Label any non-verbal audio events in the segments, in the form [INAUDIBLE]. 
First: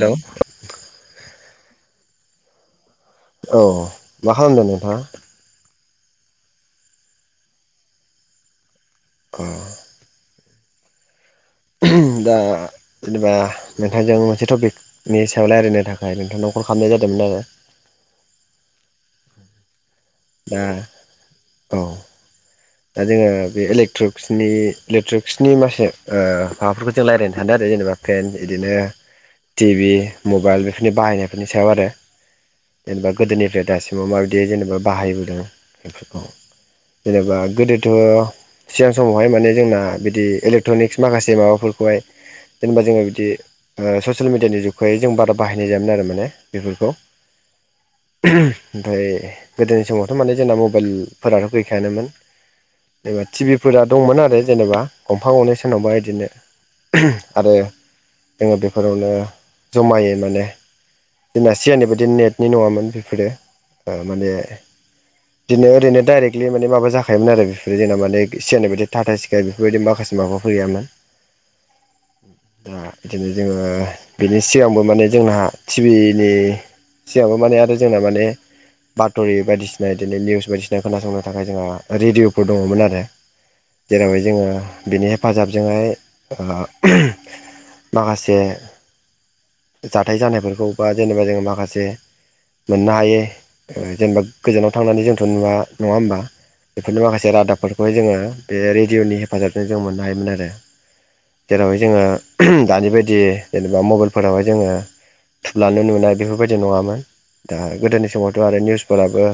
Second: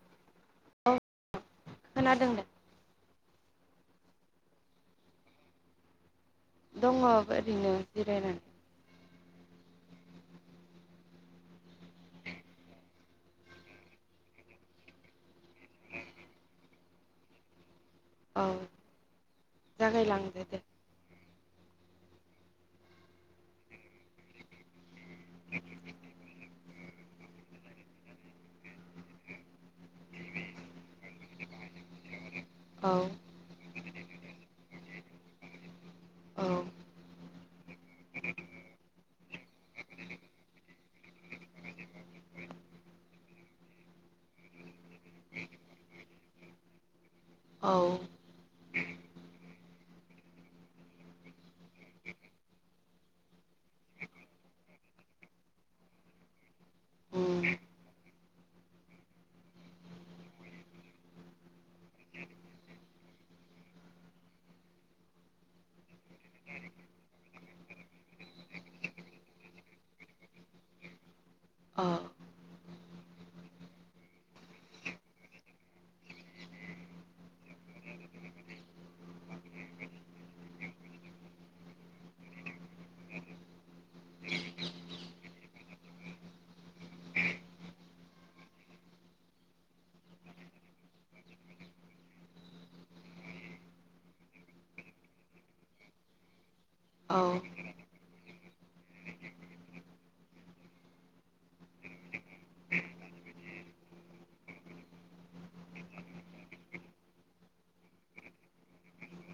हेल' औव खोनादों दे औ मा खालामदों नोंथाङा दङ ओरैनो जिरायनानै अ [UNINTELLIGIBLE] दा जेनेबा नोंथांजों मोनसे टपिकनि सायाव रायज्लायनो थाखाय नोंथांनाव कल खालामनाय जादोंमोन आरो [UNINTELLIGIBLE] औ जागायलांदो दे औव दा जोङो बे इलेक्ट्रक्सनि इलेक्ट्रिक्सनि मासे ओ माबाफोरखौ जों रायज्लायनो थादों आरो जेनेबा फेन बिदिनो टिभि मबाइल बेफोरनि बाहायनायफोरनि सायाव आरो औ जेनेबा गोदोनिफ्राय दासिमाव माबायदि जेनेबा बाहायबोदों। बेफोरखौ औ जेनेबा गोदोथ' सिगां समावहाय माने जोंना बिदि इलेक्ट्र'निक्स माखासे माबाफोरखौहाय जेनेबा जोङो बिदि ससियेल मिडियानि जुग खायै जों बारा बाहायनाय जायोमोन आरो माने बेफोरखौ औ ओमफ्राय गोदोनि समावथ' माने जोंना मबाइलफोराथ' गैखायानोमोन। जेनेबा टिभिफोरा दंमोन आरो जेनेबा गंफा गंनै सोरनावबा इदिनो उम आरो जोङो बेफोरावनो जमायै माने दिना सियानि बादि नेटनि नङामोन बेफोरो ओ माने बिदिनो ओरैनो डाइरेक्टलि माने माबा जाखायोमोन आरो बेफोर जोंना माने सिगांनि बायदि टाटा सि्काय बेफोरबायदि माखासे माबो फैयामोन। औ दा बिदिनो जोङो बिनि सिगांबो माने जोंना टिभिनि सिगांबो माने आरो जोंना माने बाथ'रि बायदिसिना बिदिनो निउस बायदिसिना खोनासंनो थाखाय जोंहा रेडिअ'फोर दङमोन आरो जेरावहाय जोङो बिनि हेफाजाबजोंहाय माखासे जाथाय जानायफोरखौ बा जेनेबा जोङो माखासे मोननो हायो जेनेबा गोजानाव थांनानै जोंथ' नुवा नङा होमबा बेफोरनि औ माखासे रादाबफोरखौहाय जोङो बे रेडिअ'नि हेफाजाबजों जों मोननो हायोमोन आरो जेरावहाय जोङो दानि बायदि जेनेबा मबाइलफोरावहाय जोङो थुबलानो नुनाय बेफोरबायदि नङामोन दा गोदोनि समावथ' आरो निउसफोराबो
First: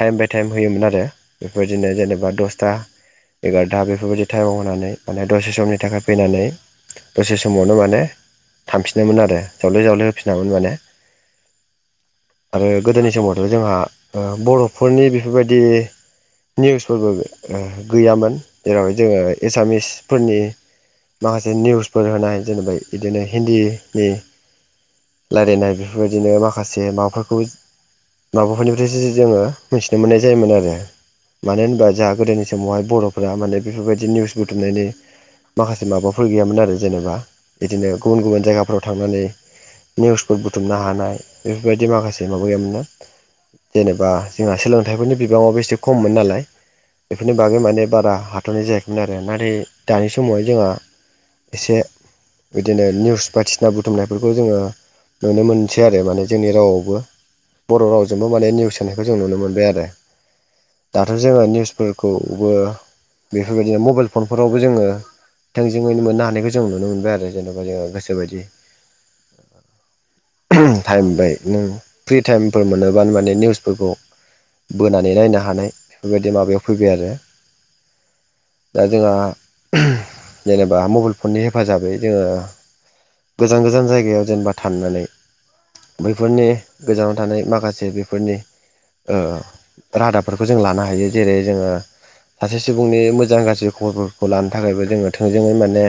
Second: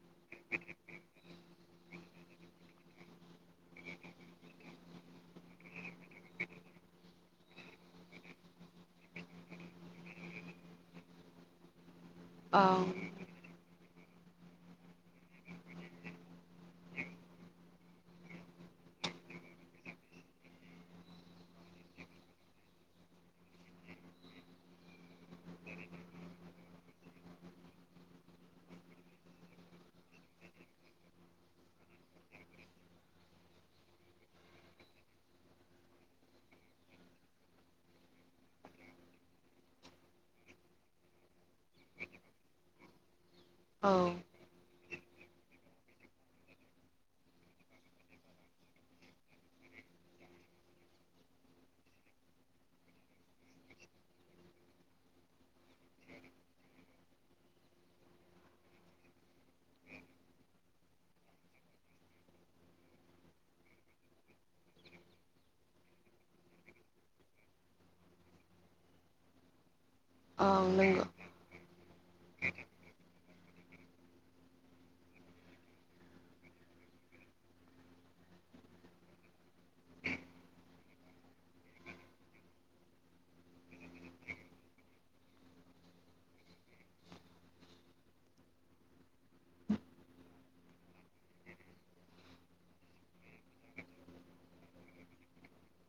टाइम बाय टाइम होयोमोन आरो बेफोरदिनो जेनेबा दसथा एगार'था बेफोरबायदि टाइमाव होनानै माने दसे समनि थाखाय फैनानै दसे समावनो माने थांफिनोमोन आरो जावले जावले फिनामोन माने आरो ओं गोदोनि समावथ' जोंहा बर'फोरनि बेफोरबायदि निउसफोरबो गैयामोन जेरावहाय जोङो एसामिसफोरनि माखासे निउसफोर होनाय जेनेबा बिदिनो हिन्दीनि रायलायनाय बेफोरबायदिनो माखासे माबाफोरखौ माबाफोरनिफ्रायसो जोङो मिथिनो मोननाय जायोमोन आरो मानो होनबा जोंहा गोदोनि समावहाय बर'फोरा माने बेफोरबायदि निउस बुथुमनायनि माखासे माबाफोर गैयामोन आरो जेनेबा बिदिनो गुबुन गुबुन जायगाफ्राव थांनानै निउसफोर बुथुमनो हानाय बेफोरबायदि माखासे माबा गैयामोनना औ जेनेबा जोंहा सोलोंथाइफोरनि बिबाङाव एसे खममोन नालाय बेफोरनि बागै माने बारा हाथ'नाय जायाखैमोन आरो नाथाय दानि समावहाय जोंहा एसे बिदिनो निउस बायदिसिना बुथुमनायफोरखौ जोङो नुनो मोनसै आरो माने जोंनि रावआवबो बर' रावजोंबो माने निउस होनानायखौ जों नुनो मोनबाय आरो दाथ' जोङो निउसफोरखौबो बेफोरबायदिनो मबाइल फनफोरावबो जोङो थोंजोङैनो मोननो हानायखौ जों नुनो मोनबाय आरो जेनेबा जों गोसोबायदि औ नंगौ थाइमबाय नों फ्रि थाइमफोर मोनोबानो माने फोरखौ बोनानै नायनो हानाय बेफोरबायदि माबायाव फैबाय आरो दा जोंहा जेनेबा मबाइल फननि हेफाजाबै जोङो गोजान गोजान जायगायाव जेनेबा थाननानै बैफोरनि गोजानाव थानाय माखासे बेफोरनि ओ रादाबफोरखौ जों लानो हायो जेरै जोङो सासे सुबुंनि मोजां गाज्रि खबरफोरखौ लानो थाखायबो जोङो थोंजोङै माने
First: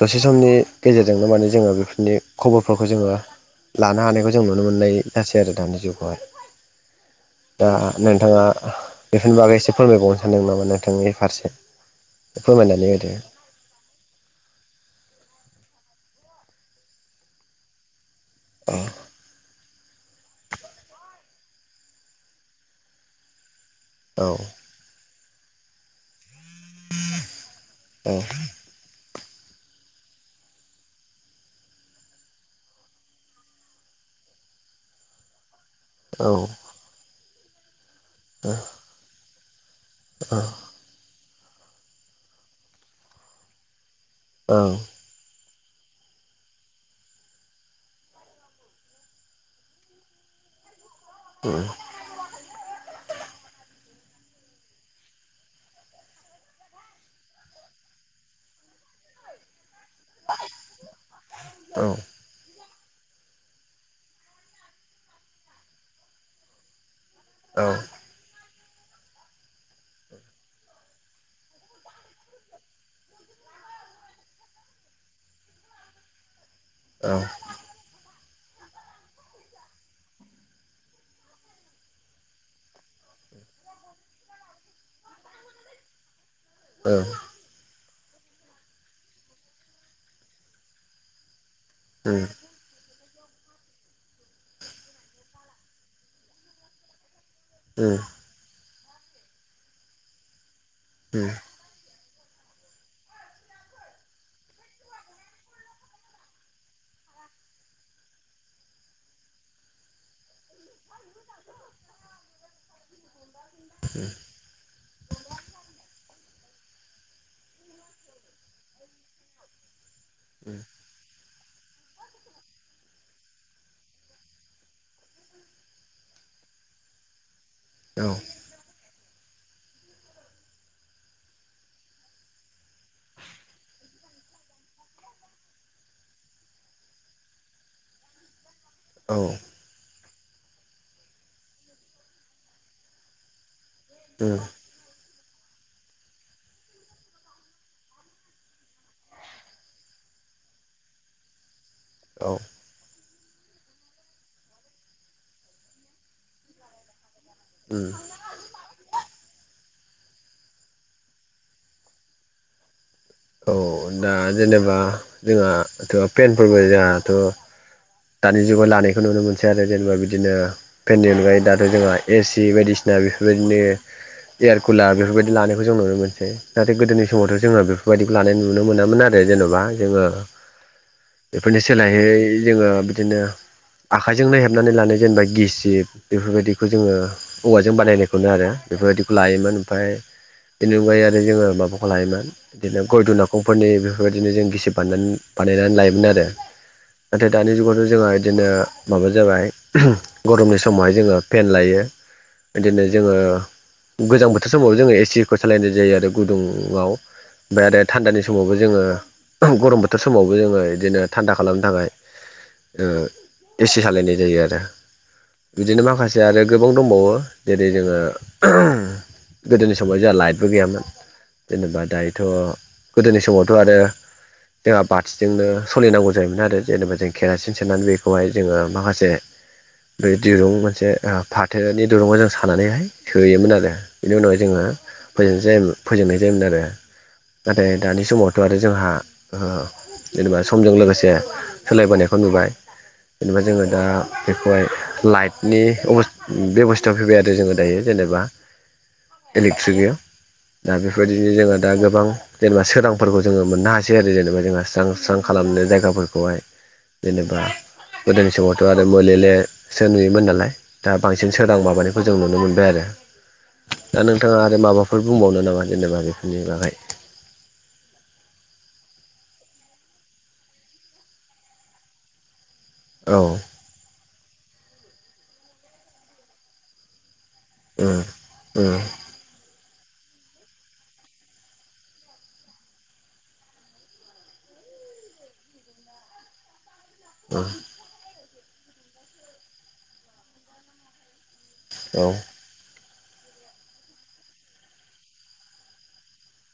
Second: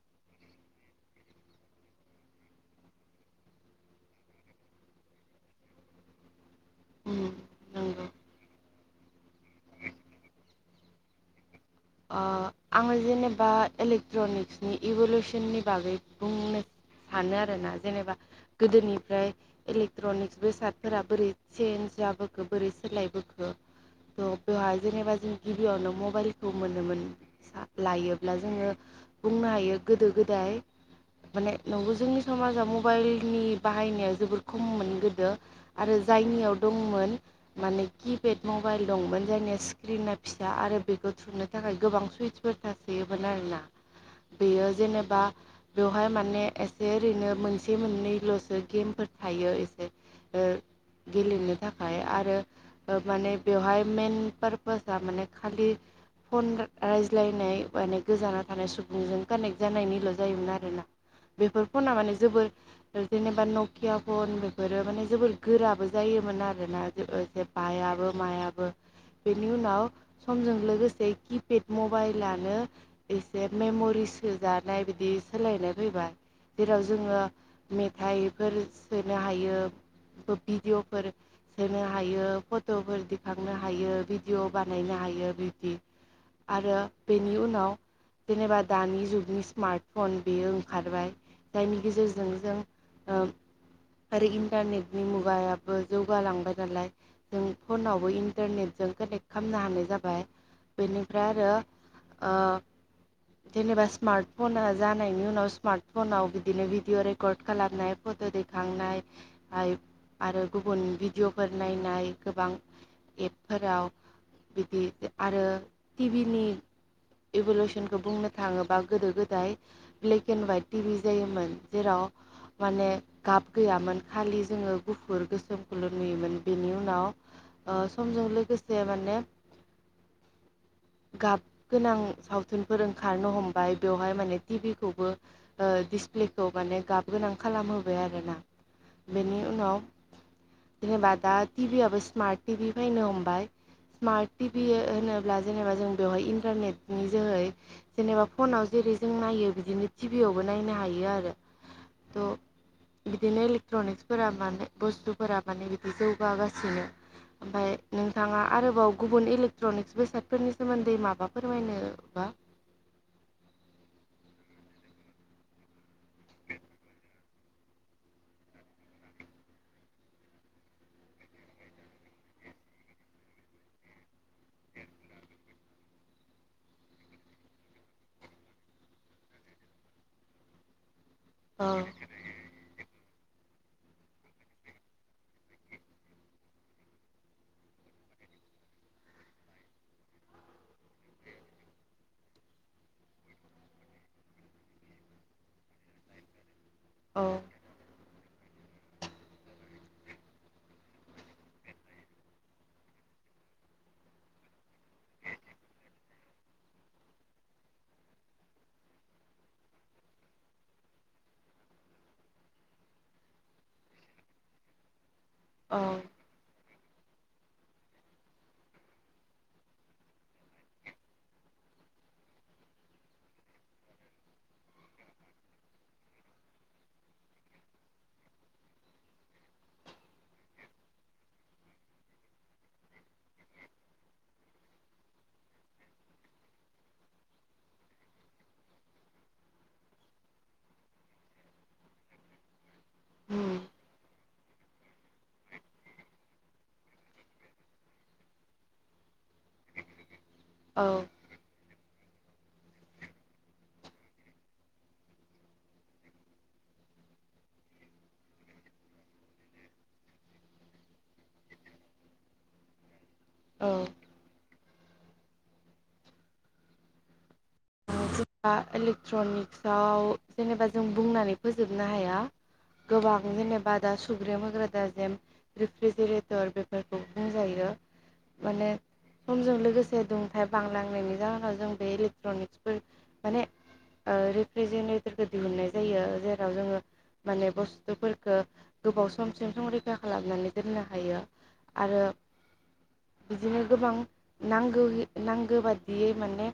दसे समनि गेजेरजोंनो माने जोङो बेफोरनि खबरफोरखौ जोङो लानो हानायखौ जों नुनो मोननाय जासै आरो दानि जुगावहाय दा [UNINTELLIGIBLE] नोंथाङा बेफोरनि बागै एसे फोरमायबावनो सानदों नामा नोंथांनि फारसे ओ फोरमायनानै आङो होदो जेनेबा इलेक्ट्रनिक्सनि इभलउसननि बागै बुंनो सानो आरोना जेनेबा औ गोदोनिफ्राय इलेक्ट्रनिक्स बेसादफोरा बोरै सेन्ज जाबोखो बोरै सोलायबोखो औ थह बेवहाय जेनेबा जों गिबियावनो मबाइलखौ मोननो मोन औ लायोब्ला जोङो बुंनो हायो गोदो गोदाय माने नंगौ जोंनि समाजा मबाइलनि बाहायनाया जोबोर खममोन गोदो आरो औ जायनियाव दंमोन माने किपेड मबाइल दंमोन जायनिया स्क्रिना फिसा आरो बेखौ बुथुमनो थाखाय गोबां सुइट्सफोर थासोयोमोन आरोना औ बेयो जेनेबा बेवहाय माने एसे ओरैनो मोनसे मोननैल'सो गेमफोर थायो एसे गेलेनो थाखाय आरो माने बेवहाय मेन पारपासा माने खालि फन रायज्लायनाय माने गोजाना थानाय सुबुंजों कानेक्ट जानायनिल' जायोमोन आरो ना बेफोर फना माने जोबोर जेनेबा नकिया फन बेफोरो माने जोबोर गोराबो जायोमोन आरो ना [INAUDIBLE] औ बायाबो मायाबो बेनि उनाव समजों लोगो [INAUDIBLE] मबाइलानो एसे मेम'रि सोजानाय बिदि सोलायनाय फैबा जेराव जोङो मेथाइफोर सोनो हायो भिडिय'फोर सोनो हायो फट'फोर दिखांनो हायो भिडिय' बानायना हायो बिदि आरो बेनि उनाव जेनेबा दानि जुगनि स्मार्टफन बेयो ओंखारबाय जायनि गेजेरजों जों ओ रिइन्टारनेटनि मुगायाबो जौगा लांबाय नालाय जों फनावबो इन्टारनेटजों कानेक्ट खालामनो हानाय जाबाय बेनिफ्राय आरो जेनेबा स्मार्ट फना जानायनि उनाव स्मार्ट फनाव बिदिनो भिडिअ रेकर्ड खालामनाय गोदै' खांनाय हायप आरो गुबुन भिडिअ'फोर नायनाय गोबां एप' फोराव बिदि आरो टिभि नि इभुलउसनखौ बुंनो थाङोबा गोदो गोदाय black and white T V जायोमोन जेराव माने गाब गैयामोन खालि जोङो गुफुर गोसोमखौल' नुयोमोन बेनि उनाव ओ समजों लोगोसे माने [INAUDIBLE] गाब गोनां सावथुनफोर ओंखारनो हमबाय बेवहाय माने टिभि खौबो ओ दिस- फ्लेखौ माने गाब गोनां खालामहोबाय आरो ना औ बेनि उनाव- जेनेबा दा टिभि आबो स्मार्ट टिभि फैनो हमबाय औ उम औ समार्ट उम टिभि होनो- दा जेबा जों बेहाय इनटार नेटनि जोहै जेनेबा फनाव जेरै' जों नायो बिनो टिभि खौबो नायनो हायो आरो औ थ- बिदिनो इलेक्ट्रनिक्सफोरा माने बुस्थुफोरा माने बिदि जौगागासिनो! ओमफाय उम नोंथाङा आरोबाव गुबुन इलेक्ट्रनिक्स बेसादफोरनि सोमोन्दै माबा फोरमायनो बा? औ दा जेनेबा जोंहाथ' पेनफोरबो जोंहाथ'- दानि जुगाव लानायखौ नुनो मोनसै आरो जेनेबा बिदिनो फेननि अनगायै दाथ' जोंहा ए सि बायदिसि- दा बेफोरबायदि नो- एयारकुलार बेफोरबायदि लानायखौ जों नुनो मोनसै नाथाय गोदोनि समावथ' जोङो बेफ बायदिखौ लानाय नुनो मोनामोन आरो जेन'बा जोङो- बेफोरनि औ सोलायहै जोङो बिदिनो- आखाइजोंनो हेबनानै लानो जेनेबा गिसिब बेफोरबायदिखौ जोङो औवाजों बानायनाय खौनो आरो बेफोर- बिदिखौ लायोमोन ओमफ्राय बेनि अनगायै आरो जोङो माबाखौ लायोमोन! बिदिनो गय दु' नखंफोरनि बेफोरबायदिनो जों गिसि बानायनानै बानायनानै लायोमोन आरो। औ नाथाय दानि जुगावथ [INAUDIBLE] बिदिनो माबा जाबाय गरमनि समाव हाय जोङो फेन लायो। बिदिनो जोङो गोजां बोथोर समाव जोङो एसिफोर सालायनाय जायो आरो गुदुंआव- आरो थान्दानि समावबो जोङो औ गरम बोथोर समावबो जोङो बिदिनो थान्दा खालामनो थाङाय एसि सालायनाय जायो आरो। बिदिनो औ माखासे आरो गोबां दंबावो जेरै'जोङो [INAUDIBLE] गोदोनि समाव जोंहा लाइटबो गैयामोन जेनेबा दायो थ' गोदोनि समावथ' आरो जोंहा बाथिजोंनो सोलिनांगौ जायोमोन आरो जेनेबा जों केरासिन सेरनानै बेखौहाय जोङो माखासे बे दिरुं मोनसे फाथोनि दिरुंआव जों सानानैहाय सोयोमोन आरो बेनि उनावहाय जोङो फोजों-फोजोंनाय जायोमोन आरो नाथाय दानि समावथ' आरो जोंहा जेनेबा समजों लोगोसे सोलायबोनायखौ नुबाय जेनेबा उम जोङो दा बेखौहाय लाइटनि बेबस्थायाव फैबाय आरो जोङो दायो जेनेबा इलेक्ट्रिक गैया दा औ बेफोरबायदिनो जोंड़ो गोबां जेनेबा सोरांफोरखौ जोङो मोननो हासै आरो जेनेबा जोंहा स्रां -स्रां खालामनो जायगा फोरखौहाय। जेनेबा गोदोनि समावथ' आरो मोलेलेसो नुयोमोन नालाय दा बांसिन सोरां माबानायखौ जों नुनो मोनबाय आरो। औ दा नोंथाङा आरो माबाफोर बुंबावनो नामा जेनेबा बेफोरनि बागै? जेनेबा इलेक्ट्रनिक्सआव जेनेबा जों बुंनानै फोजोबनो हाया। गोबां औ जेनेबा दा सुग्रेम होग्रा दा जेम रिफ्रिजिरेटर बेफोरखौ बुंजायो उम माने उम समजों लोगोसे दुंथायाइ बांलांनायनि जाहोनाव जों बे इलेक्ट्रनिक्स फोर माने ओ रिफ्रेजेनेटरखौ दिहुननाय जायो जेराव जोङो उम माने बुस्थुफोरखौ गोबाव समसिम संरैखा खालामनानै दोननो हायो। आरो औ बिदिनो गोबां नांगौ- नांगौ बादियै माने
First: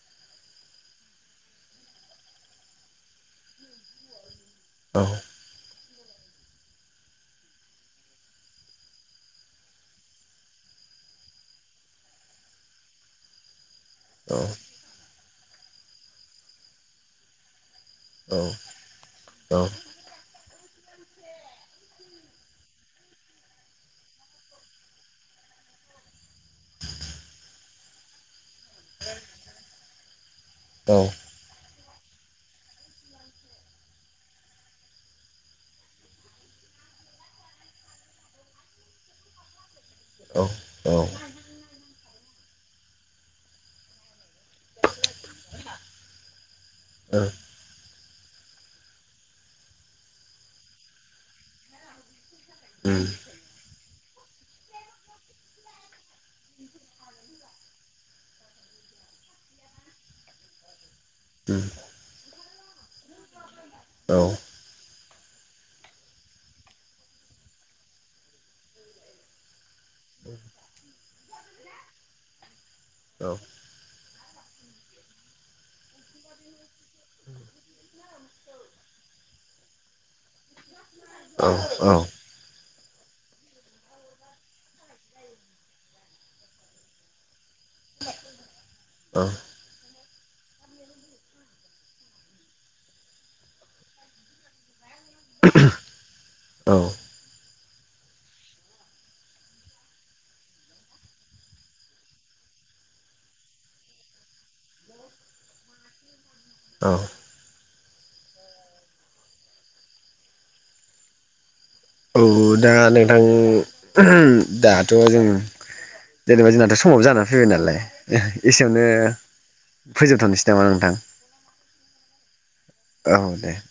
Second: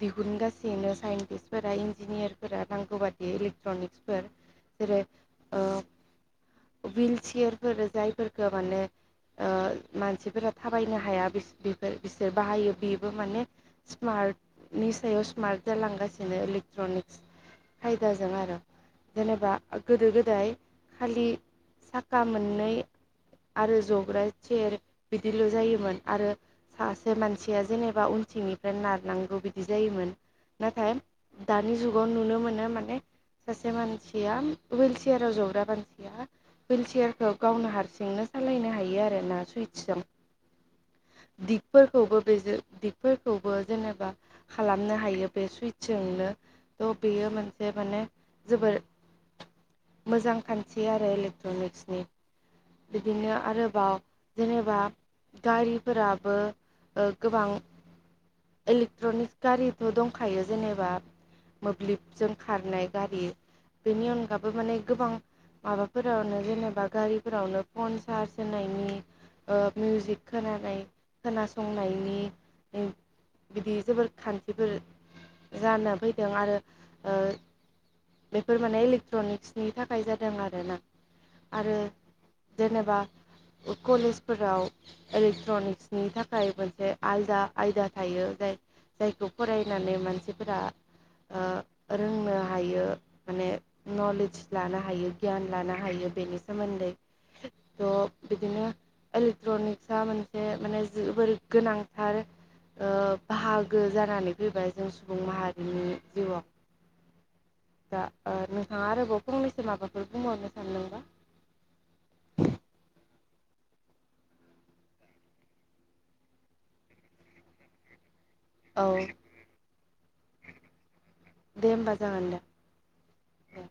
दिहुनगासिनो साइन्टिस्टफोरा इन्जिनियारफोरा नांगौ बादि इलेक्ट्रनिक्सफोर औ जेरै ओ [INAUDIBLE] [INAUDIBLE] विल चियारफोर जायफोरफोरखौ माने ओ मानसिफोरा थाबायनो हाया बेफोर बिसोर बाहायो बेबो माने औ स्मार्टनि सायाव स्मार्ट जालांगासिनो इलेक्ट्रनिक्स औ खायदाजों आरो जेनेबा औ गोदो -गोदाय खालि साखा मोननै आरो जग्रा चेयर बिदिल' जायोमोन आरो सासे मानसिया जेनेबा उनथिंनि ओमफ्राय नारनांगौ बिदि जायोमोन नाथाय औ ओ उम औ दानि जुगाव नुनो मोनो माने सासे मानसिया विल चियाराव जग्रा मानसिया विइल चियारखौ गावनो हारसिंनो सालायनो हायो आरोना सुय सिम औ औ दिगफोरखौबो बेजों दिगफोरखौबो जेनेबा खालामनो हायो बे सुइट्स जोंनो थ' बेयो मोनसे माने जोबोर मोजां खान्थि आरो इलेक्ट्रनिक्सनि। बिदिनो आरोबाव जेनेबा गारिफोराबो ओ गोबां इलेक्ट्रनिकस गारिथ' दंखायो जेनेबा मोब्लिबजों खारनाय गारि। बेनि अनगाबो माने गोबां माबाफोरावनो जेनेबा गारिफोरावनो फन चार्ज होनायनि ओ मिउजिक खोनानाय खोनासंनायनि बिदि जोबोर खान्थिफोर जानो फैदों आरो ओ बेफोर माने इलेक्ट्रनिक्सनि थाखाय जादों आरो ना। औ- औ। जेनेबा कलेजफोराव इलेक्ट्र'निक्सनि थाखाय मोनसे आलदा आयदा थायो जाय -जायखौ फरायनानै मानसिफोरा ओ रोंनो हायो माने नलेज लानो हायो। गियान लानो हायो बेनि औ सोमोन्दै थ' बिदिनो इलेक्ट्रनिक्स आ मोनसे माने जोबोर गोनांथार ओ बाहाग गोग्गो जानानै फैबाय जों सुबुं माहारिनि जिउआव। औ। दा ओ नोंथाङा आरोबाव फंनैसो माबाफोर बुंबावनो सानदोंबा औ दा नोंथां दाथ' जों जेनेबा जोंनाथ' समाबो जानानै फैबाय नालाय दे एसेयावनो औ फोजोबथ'नोसै नामा नोंथां दे होमबा जागोन दे दे